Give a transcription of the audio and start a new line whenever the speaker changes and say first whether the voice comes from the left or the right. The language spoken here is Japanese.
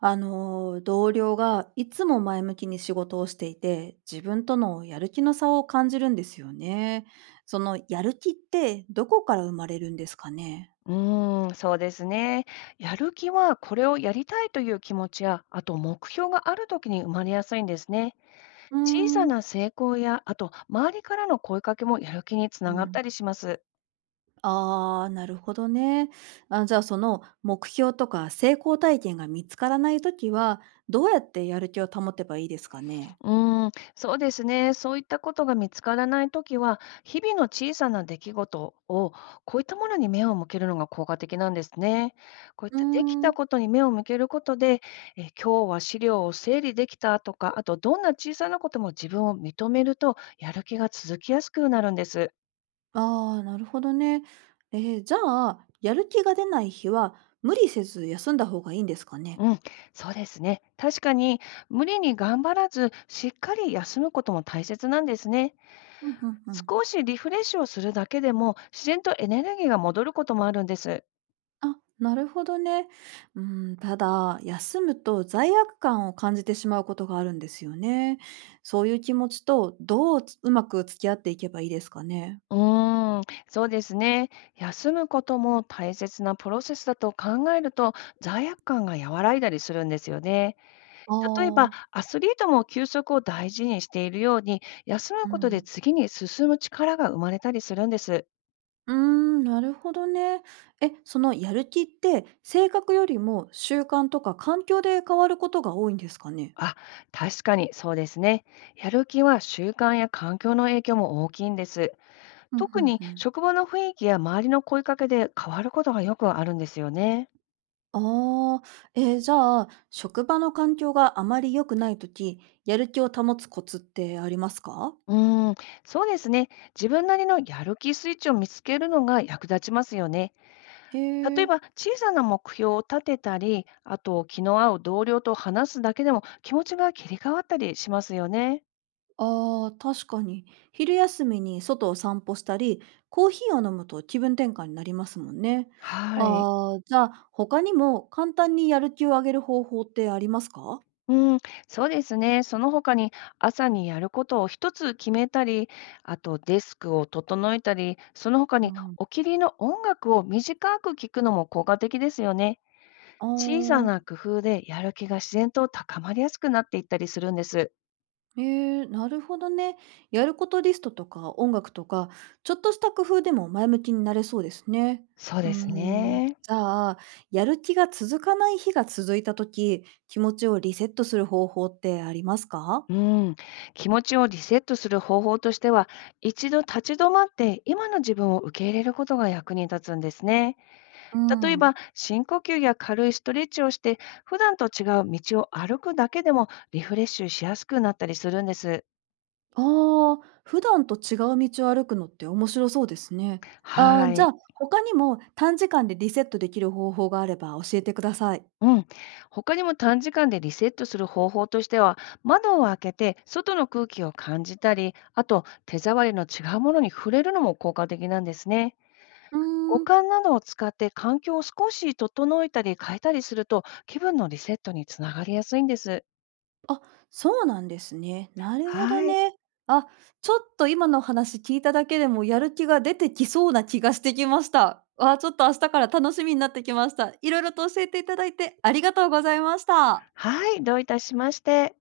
right: 同僚がいつも前向きに仕事をしていて、自分とのやる気の差を感じるんですよね。そのやる気ってどこから生まれるんですかね。
left: うそうですね。やる気はこれをやりたいという気持ちや、あと目標があるときに生まれやすいんですね。
right: うー
left: 小さ
right: ん
left: な成功や、あと周りからの声かけもやる気につ
right: う
left: ながっ
right: ん、
left: たりします。
right: ああ、なるほどね。あ、じゃあその目標とか成功体験が見つからないときは、どうやってやる気を保てばいいですかね。
left: うそうですね。そういったことが見つからないときは、日々の小さな出来事を、こういったものに目を向けるのが効果的なんですね。こういっ
right: うー
left: たできた
right: ん
left: ことに目を向けることで、今日は資料を整理できたとか、あとどんな小さなことも自分を認めると、やる気が続きやすくなるんです。
right: ああ、なるほどね。じゃあ、やる気が出ない日は無理せず休んだ方がいいんですかね。
left: うん、そうですね。確かに、無理に頑張らず、しっかり休むことも大切なんですね。
right: うんうんうん。
left: 少しリフレッシュをするだけでも自然とエネルギーが戻ることもあるんです。
right: あ、なるほどね。うん、ただ、休むと罪悪感を感じてしまうことがあるんですよね。そういう気持ちとどうつうまく付き合っていけばいいですかね？
left: うーん、そうですね。休むことも大切なプロセスだと考えると、罪悪感が和らいだりするんですよね。
right: あ
left: 例えば
right: あ。
left: アスリートも休息を大事にしているように、休む
right: う
left: ことで
right: ん。
left: 次に進む力が生まれたりするんです。
right: うーん、なるほどね。え、そのやる気って、性格よりも習慣とか環境で変わることが多いんですかね？
left: あ、確かにそうですね。やる気は習慣や環境の影響も大きいんです。
right: うんう
left: 特
right: ん
left: に
right: うん。
left: 職場の雰囲気や周りの声かけで変わることがよくあるんですよね。
right: ああ、え、じゃあ、職場の環境があまり良くないとき、やる気を保つコツってありますか？
left: うーん、そうですね。自分なりのやる気スイッチを見つけるのが役立ちますよね。
right: へ
left: 例え
right: え。
left: ば小さな目標を立てたり、あと気の合う同僚と話すだけでも気持ちが切り替わったりしますよね。
right: ああ、確かに。昼休みに外を散歩したり、コーヒーを飲むと気分転換になりますもんね。
left: はい。
right: ああ、じゃあ、他にも簡単にやる気を上げる方法ってありますか。
left: うん、そうですね。その他に朝にやることを一つ決めたり、あとデスクを整えたり、その他
right: う
left: に
right: ん、
left: お気に入りの音楽を短く聞くのも効果的ですよね。
right: あ
left: 小さ
right: あ、
left: な工夫でやる気が自然と高まりやすくなっていったりするんです。
right: えなるほどね。やることリストとか音楽とか、ちょっとした工夫でも前向きになれそうですね。
left: そう
right: うー
left: です
right: ん、じ
left: ね。
right: ゃあ、やる気が続かない日が続いたとき、気持ちをリセットする方法ってありますか。
left: うん、気持ちをリセットする方法としては、一度立ち止まって今の自分を受け入れることが役に立つんですね。
right: う
left: 例えば、
right: ん。
left: 深呼吸や軽いストレッチをして、普段と違う道を歩くだけでもリフレッシュしやすくなったりするんです。
right: ああ、普段と違う道を歩くのって面白そうですね。あー
left: は
right: じゃ
left: い。
right: あ、他にも短時間でリセットできる方法があれば教えてください。
left: うん。他にも短時間でリセットする方法としては、窓を開けて外の空気を感じたり、あと手触りの違うものに触れるのも効果的なんですね。
right: うー
left: 五
right: ん、
left: 感などを使って環境を少し整えたり変えたりすると気分のリセットにつながりやすいんです。
right: あ、そうなんですね。なるほど
left: はい。
right: ね。あ、ちょっと今の話聞いただけでもやる気が出てきそうな気がしてきました。あー、ちょっと明日から楽しみになってきました。いろいろと教えていただいてありがとうございました。
left: はい、どういたしまして。